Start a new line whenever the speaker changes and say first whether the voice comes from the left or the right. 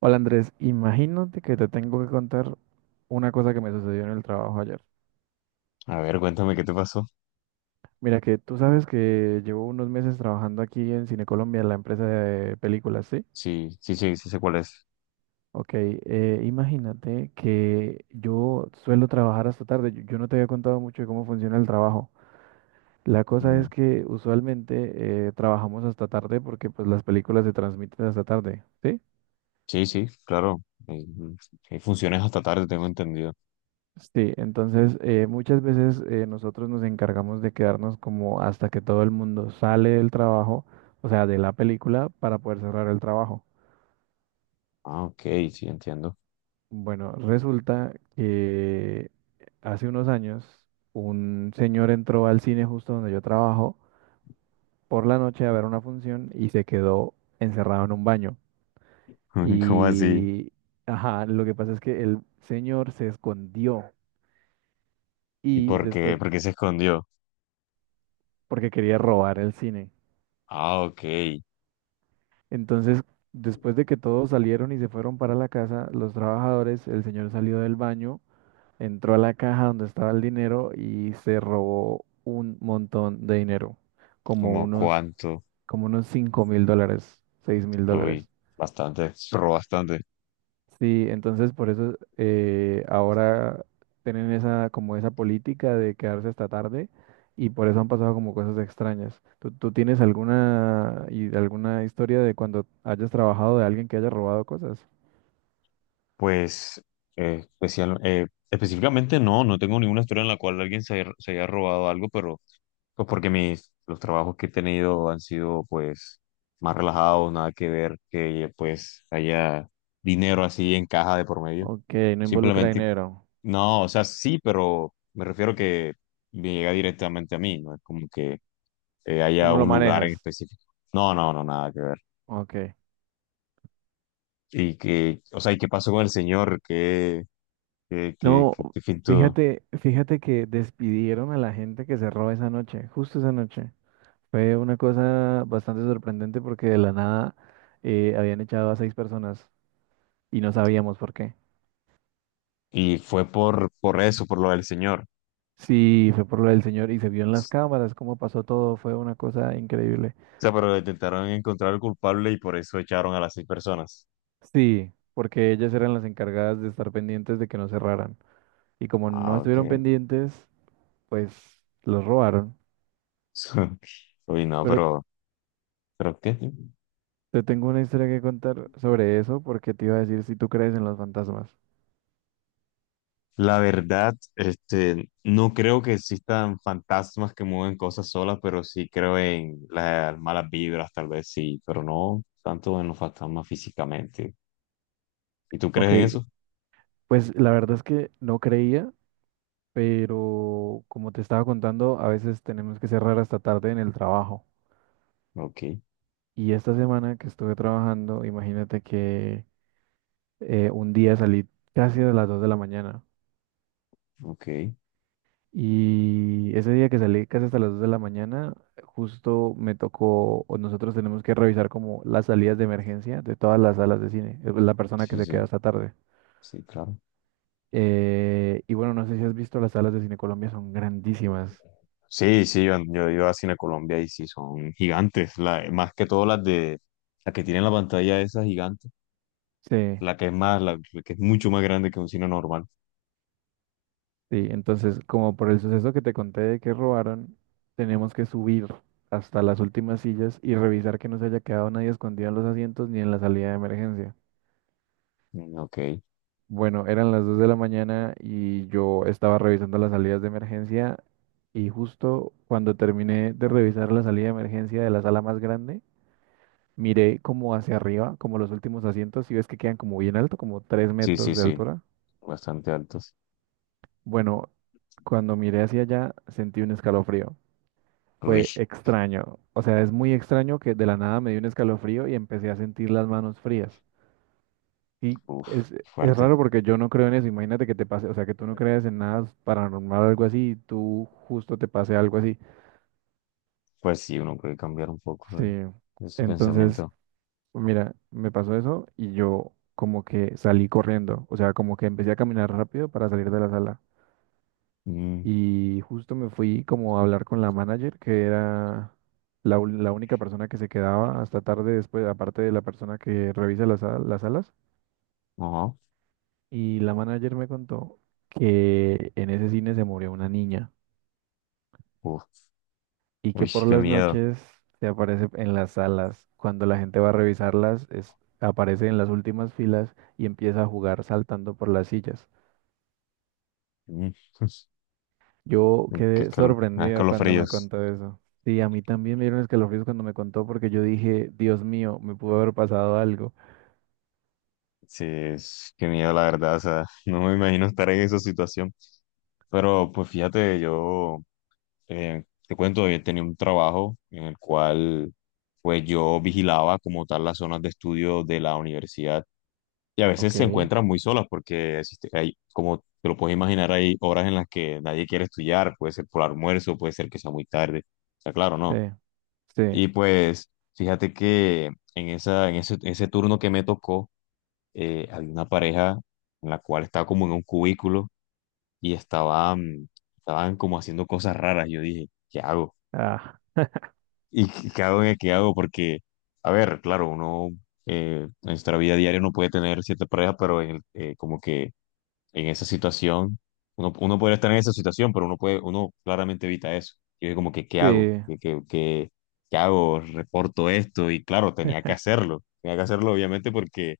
right: Hola Andrés, imagínate que te tengo que contar una cosa que me sucedió en el trabajo ayer.
left: A ver, cuéntame qué te pasó.
right: Mira que tú sabes que llevo unos meses trabajando aquí en Cine Colombia, la empresa de películas, ¿sí?
left: Sí, sí, sí, sí sé cuál es.
right: Ok, imagínate que yo suelo trabajar hasta tarde. Yo no te había contado mucho de cómo funciona el trabajo. La cosa
left: Mm,
right: es que usualmente trabajamos hasta tarde porque pues las películas se transmiten hasta tarde, ¿sí?
left: sí, sí, claro. Eh, mm, Hay funciones hasta tarde, tengo entendido.
right: Sí, entonces muchas veces nosotros nos encargamos de quedarnos como hasta que todo el mundo sale del trabajo, o sea, de la película, para poder cerrar el trabajo.
left: Ah, ok, sí, entiendo.
right: Bueno, resulta que hace unos años un señor entró al cine justo donde yo trabajo por la noche a ver una función y se quedó encerrado en un baño.
left: ¿Cómo así?
right: Y, ajá, lo que pasa es que el señor se escondió
left: ¿Y
right: y
left: por qué?
right: después,
left: ¿Por qué se escondió?
right: porque quería robar el cine.
left: Ah, ok.
right: Entonces, después de que todos salieron y se fueron para la casa, los trabajadores, el señor salió del baño, entró a la caja donde estaba el dinero y se robó un montón de dinero, como
left: ¿Cómo
right: unos,
left: cuánto?
right: como unos $5,000, seis mil
left: Uy,
right: dólares.
left: bastante, pero bastante.
right: Sí, entonces por eso ahora tienen esa, como esa política de quedarse hasta tarde y por eso han pasado como cosas extrañas. ¿Tú tienes alguna, alguna historia de cuando hayas trabajado de alguien que haya robado cosas?
left: Pues específicamente no, no tengo ninguna historia en la cual alguien se haya robado algo, pero pues porque los trabajos que he tenido han sido pues más relajados, nada que ver que pues haya dinero así en caja de por medio.
right: Ok, no involucra
left: Simplemente,
right: dinero.
left: no, o sea, sí, pero me refiero que me llega directamente a mí, no es como que
right: Tú
left: haya
right: no lo
left: un lugar en
right: manejas.
left: específico. No, no, no, nada que ver.
right: Ok.
left: Y que, o sea, ¿y qué pasó con el señor? ¿Qué, qué, qué,
right: No,
left: qué, qué fin tuvo?
right: fíjate, fíjate que despidieron a la gente que cerró esa noche, justo esa noche. Fue una cosa bastante sorprendente porque de la nada habían echado a seis personas y no sabíamos por qué.
left: Y fue por eso, por lo del señor. O
right: Sí, fue por lo del señor y se vio en las cámaras cómo pasó todo. Fue una cosa increíble.
left: sea, pero intentaron encontrar al culpable y por eso echaron a las seis personas.
right: Sí, porque ellas eran las encargadas de estar pendientes de que no cerraran. Y como no
left: Ah, ok.
right: estuvieron pendientes, pues los robaron.
left: Uy, no,
right: Pero
left: pero ¿qué?
right: te tengo una historia que contar sobre eso porque te iba a decir si tú crees en los fantasmas.
left: La verdad, este, no creo que existan fantasmas que mueven cosas solas, pero sí creo en las malas vibras, tal vez sí, pero no tanto en los fantasmas físicamente. ¿Y tú crees
right: Ok,
left: en eso?
right: pues la verdad es que no creía, pero como te estaba contando, a veces tenemos que cerrar hasta tarde en el trabajo.
left: Ok,
right: Y esta semana que estuve trabajando, imagínate que un día salí casi a las 2 de la mañana.
left: ok.
right: Y ese día que salí casi hasta las 2 de la mañana, justo me tocó, o nosotros tenemos que revisar como las salidas de emergencia de todas las salas de cine, la persona que
left: Sí,
right: se
left: sí,
right: queda hasta tarde.
left: sí, claro.
right: Y bueno, no sé si has visto, las salas de Cine Colombia son grandísimas.
left: Sí, sí, yo he ido a Cine Colombia y sí, son gigantes. Más que todo las que tienen la pantalla esa gigante,
right: Sí,
left: la que es mucho más grande que un cine normal.
right: sí. Entonces, como por el suceso que te conté de que robaron, tenemos que subir hasta las últimas sillas y revisar que no se haya quedado nadie escondido en los asientos ni en la salida de emergencia.
left: Mm, ok,
right: Bueno, eran las 2 de la mañana y yo estaba revisando las salidas de emergencia y justo cuando terminé de revisar la salida de emergencia de la sala más grande, miré como hacia arriba, como los últimos asientos, y ves que quedan como bien alto, como tres
left: sí, sí,
right: metros de
left: sí,
right: altura.
left: bastante altos.
right: Bueno, cuando miré hacia allá sentí un escalofrío.
left: Uy,
right: Fue extraño. O sea, es muy extraño que de la nada me dio un escalofrío y empecé a sentir las manos frías. Y
left: uf,
right: es
left: fuerte.
right: raro porque yo no creo en eso. Imagínate que te pase, o sea, que tú no creas en nada paranormal o algo así y tú justo te pase algo así.
left: Pues sí, uno puede cambiar un poco
right: Sí.
left: ese
right: Entonces,
left: pensamiento.
right: mira, me pasó eso y yo como que salí corriendo. O sea, como que empecé a caminar rápido para salir de la sala.
left: Mm,
right: Y justo me fui como a hablar con la manager, que era la, la única persona que se quedaba hasta tarde después, aparte de la persona que revisa las salas.
left: ajá,
right: Y la manager me contó que en ese cine se murió una niña
left: uf,
right: y que
left: uy,
right: por
left: qué
right: las
left: miedo.
right: noches se aparece en las salas. Cuando la gente va a revisarlas, aparece en las últimas filas y empieza a jugar saltando por las sillas.
left: Mm,
right: Yo
left: qué
right: quedé
left: calor, ah,
right: sorprendido cuando me
left: escalofríos.
right: contó eso. Sí, a mí también me dieron escalofríos cuando me contó porque yo dije, Dios mío, me pudo haber pasado algo.
left: Sí, qué miedo, la verdad. O sea, no me imagino estar en esa situación. Pero pues fíjate, yo te cuento, yo tenía un trabajo en el cual pues yo vigilaba como tal las zonas de estudio de la universidad y a veces
right: Ok.
left: se encuentran muy solas porque hay, como te lo puedes imaginar, hay horas en las que nadie quiere estudiar, puede ser por almuerzo, puede ser que sea muy tarde, o sea, claro,
right: Sí,
left: no. Y
right: sí,
left: pues fíjate que en ese turno que me tocó, había una pareja en la cual estaba como en un cubículo y estaban como haciendo cosas raras. Yo dije, ¿qué hago?
right: ah,
left: ¿Y qué hago? ¿Qué hago? Porque, a ver, claro, uno en nuestra vida diaria no puede tener cierta pareja, pero como que en esa situación, uno puede estar en esa situación, pero uno puede, uno claramente evita eso. Yo dije como que, ¿qué hago?
right: sí,
left: ¿Qué hago? Reporto esto y claro, tenía que hacerlo. Tenía que hacerlo obviamente porque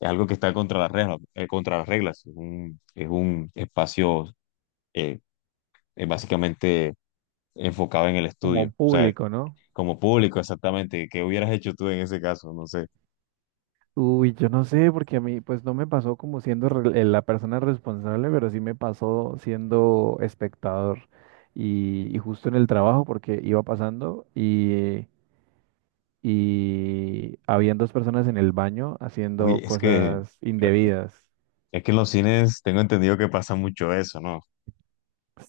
left: es algo que está contra las reglas, contra las reglas. Es un espacio eh, básicamente enfocado en el estudio.
right: como
left: O sea,
right: público, ¿no?
left: como público exactamente, ¿qué hubieras hecho tú en ese caso? No sé.
right: Uy, yo no sé, porque a mí pues no me pasó como siendo la persona responsable, pero sí me pasó siendo espectador y justo en el trabajo porque iba pasando y habían dos personas en el baño
left: Uy,
right: haciendo
left: es que,
right: cosas indebidas.
left: es que en los cines tengo entendido que pasa mucho eso, ¿no?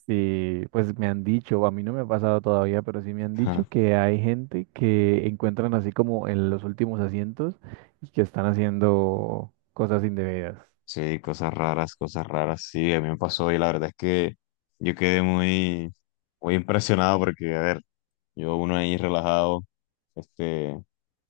right: Sí, pues me han dicho, a mí no me ha pasado todavía, pero sí me han dicho que hay gente que encuentran así como en los últimos asientos y que están haciendo cosas indebidas.
left: Sí, cosas raras, cosas raras. Sí, a mí me pasó y la verdad es que yo quedé muy, muy impresionado porque, a ver, yo uno ahí relajado, este,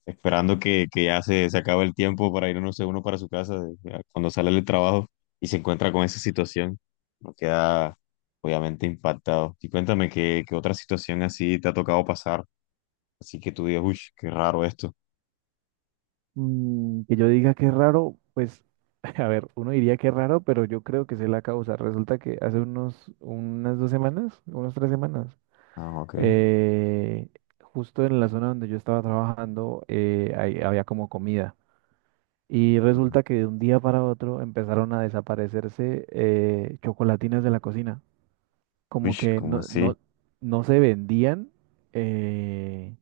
left: esperando que ya se acabe el tiempo para ir, no sé, uno para su ya cuando sale del trabajo y se encuentra con esa situación, uno queda obviamente impactado. Y cuéntame qué otra situación así te ha tocado pasar, así que tú digas, uy, qué raro esto.
right: Que yo diga que es raro, pues, a ver, uno diría que es raro, pero yo creo que sé la causa. Resulta que hace unas 2 semanas, unas 3 semanas,
left: Ah, ok.
right: eh, justo en la zona donde yo estaba trabajando, ahí había como comida. Y
left: Mm,
right: resulta que de un día para otro empezaron a desaparecerse chocolatinas de la cocina.
left: uy,
right: Como que
left: ¿cómo
right: no,
left: así?
right: no, no se vendían, eh,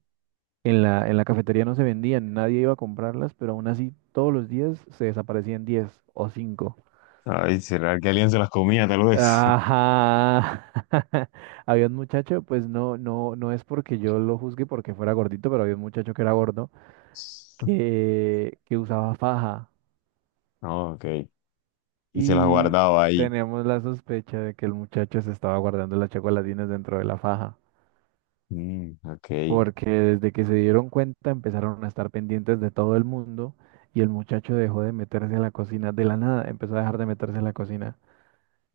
right: en la cafetería no se vendían, nadie iba a comprarlas, pero aún así todos los días se desaparecían 10 o cinco.
left: Ay, ¿será que alguien se las comía, tal vez?
right: Ajá. Había un muchacho, pues no, no, no es porque yo lo juzgue porque fuera gordito, pero había un muchacho que era gordo que usaba faja.
left: No, ok. Y se las
right: Y
left: guardaba ahí.
right: tenemos la sospecha de que el muchacho se estaba guardando las chocolatinas dentro de la faja,
left: Mm, ok.
right: porque desde que se dieron cuenta empezaron a estar pendientes de todo el mundo y el muchacho dejó de meterse a la cocina de la nada, empezó a dejar de meterse a la cocina.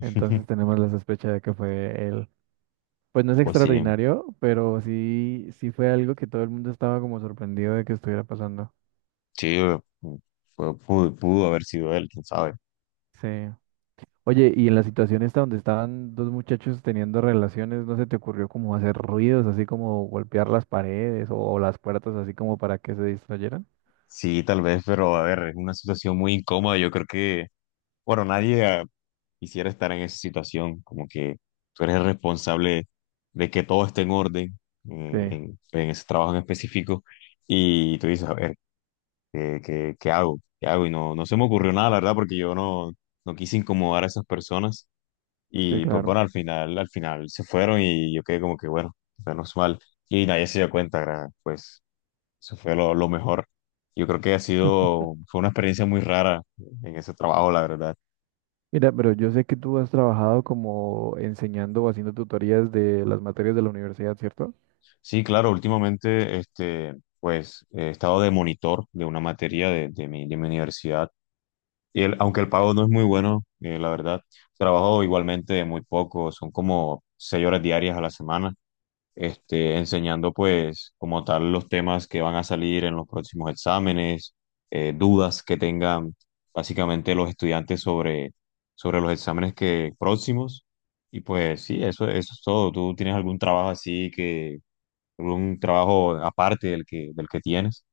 right: Entonces tenemos la sospecha de que fue él. Pues no es
left: Pues sí,
right: extraordinario, pero sí, sí fue algo que todo el mundo estaba como sorprendido de que estuviera pasando.
left: sí, pu- pudo haber sido él, quién sabe.
right: Sí. Oye, y en la situación esta donde estaban dos muchachos teniendo relaciones, ¿no se te ocurrió como hacer ruidos, así como golpear las paredes o, las puertas, así como para que se distrayeran?
left: Sí, tal vez, pero a ver, es una situación muy incómoda. Yo creo que, bueno, nadie quisiera estar en esa situación. Como que tú eres el responsable de que todo esté en orden en,
right: Sí,
left: en en ese trabajo en específico. Y tú dices, a ver. ¿Qué hago? ¿Qué hago? Y no, no, se me ocurrió nada, la verdad, porque yo no quise incomodar a esas personas.
right: sí,
left: Y pues bueno,
right: claro.
left: al final se fueron y yo quedé como que bueno, menos mal. Y nadie se dio cuenta, pues eso fue lo mejor. Yo creo que fue una experiencia muy rara en ese trabajo, la verdad.
right: Mira, pero yo sé que tú has trabajado como enseñando o haciendo tutorías de las materias de la universidad, ¿cierto?
left: Sí, claro, últimamente, este, pues he estado de monitor de una materia de mi universidad. Aunque el pago no es muy bueno, la verdad, trabajo igualmente muy poco, son como 6 horas diarias a la semana, este, enseñando pues como tal los temas que van a salir en los próximos exámenes, dudas que tengan básicamente los estudiantes sobre los exámenes que, próximos. Y pues sí, eso es todo. ¿Tú tienes algún trabajo aparte del que tienes?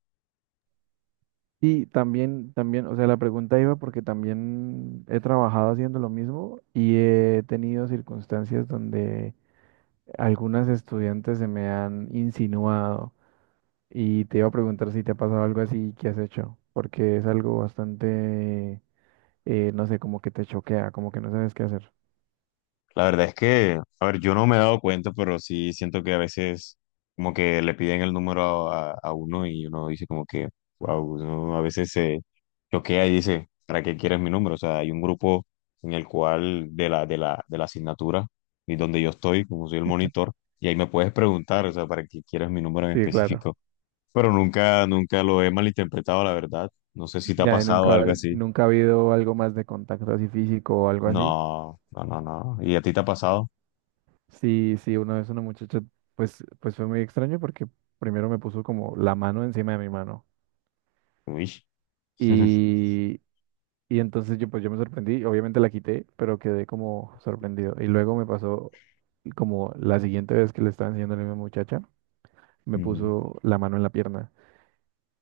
right: Y también, también, o sea, la pregunta iba porque también he trabajado haciendo lo mismo y he tenido circunstancias donde algunas estudiantes se me han insinuado y te iba a preguntar si te ha pasado algo así y qué has hecho, porque es algo bastante, no sé, como que te choquea, como que no sabes qué hacer.
left: La verdad es que, a ver, yo no me he dado cuenta, pero sí siento que a veces como que le piden el número a uno y uno dice como que, wow, uno a veces se choquea y dice, ¿para qué quieres mi número? O sea, hay un grupo en el cual de la asignatura y donde yo estoy, como soy el monitor, y ahí me puedes preguntar, o sea, ¿para qué quieres mi número en
right: Sí, claro.
left: específico? Pero nunca, nunca lo he malinterpretado, la verdad. No sé si te ha
right: Ya, y
left: pasado algo
right: nunca,
left: así.
right: nunca ha habido algo más de contacto así físico o algo así.
left: No, no, no, no. ¿Y a ti te ha pasado?
right: Sí, sí, una vez una muchacha, pues fue muy extraño porque primero me puso como la mano encima de mi mano.
left: Uy.
right: Y, y entonces yo, pues yo me sorprendí, obviamente la quité, pero quedé como sorprendido. Y luego me pasó como la siguiente vez que le estaba enseñando a la misma muchacha, me
left: Ujú.
right: puso la mano en la pierna.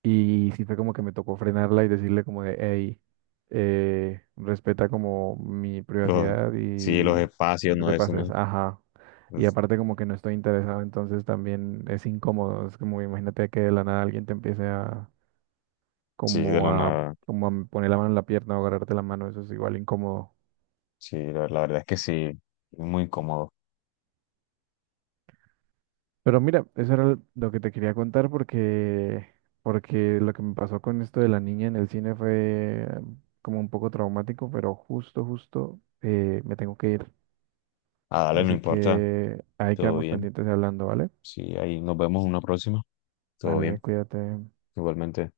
right: Y sí fue como que me tocó frenarla y decirle como de, hey, respeta como mi
left: Los-
right: privacidad
left: sí,
right: y,
left: los
right: y
left: espacios,
right: no
left: no,
right: te
left: eso no
right: pases,
left: es.
right: ajá. Y
left: Pues,
right: aparte como que no estoy interesado, entonces también es incómodo, es como imagínate que de la nada alguien te empiece a
left: sí, de
right: como
left: lo
right: a
left: nada.
right: como a poner la mano en la pierna o agarrarte la mano, eso es igual incómodo.
left: Sí, la verdad es que sí, es muy cómodo.
right: Pero mira, eso era lo que te quería contar porque lo que me pasó con esto de la niña en el cine fue como un poco traumático, pero justo me tengo que ir.
left: Ah, dale, no
right: Así
left: importa,
right: que ahí
left: todo
right: quedamos
left: bien.
right: pendientes hablando, ¿vale?
left: Sí, ahí nos vemos en una próxima, todo
right: Vale,
left: bien,
right: cuídate.
left: igualmente.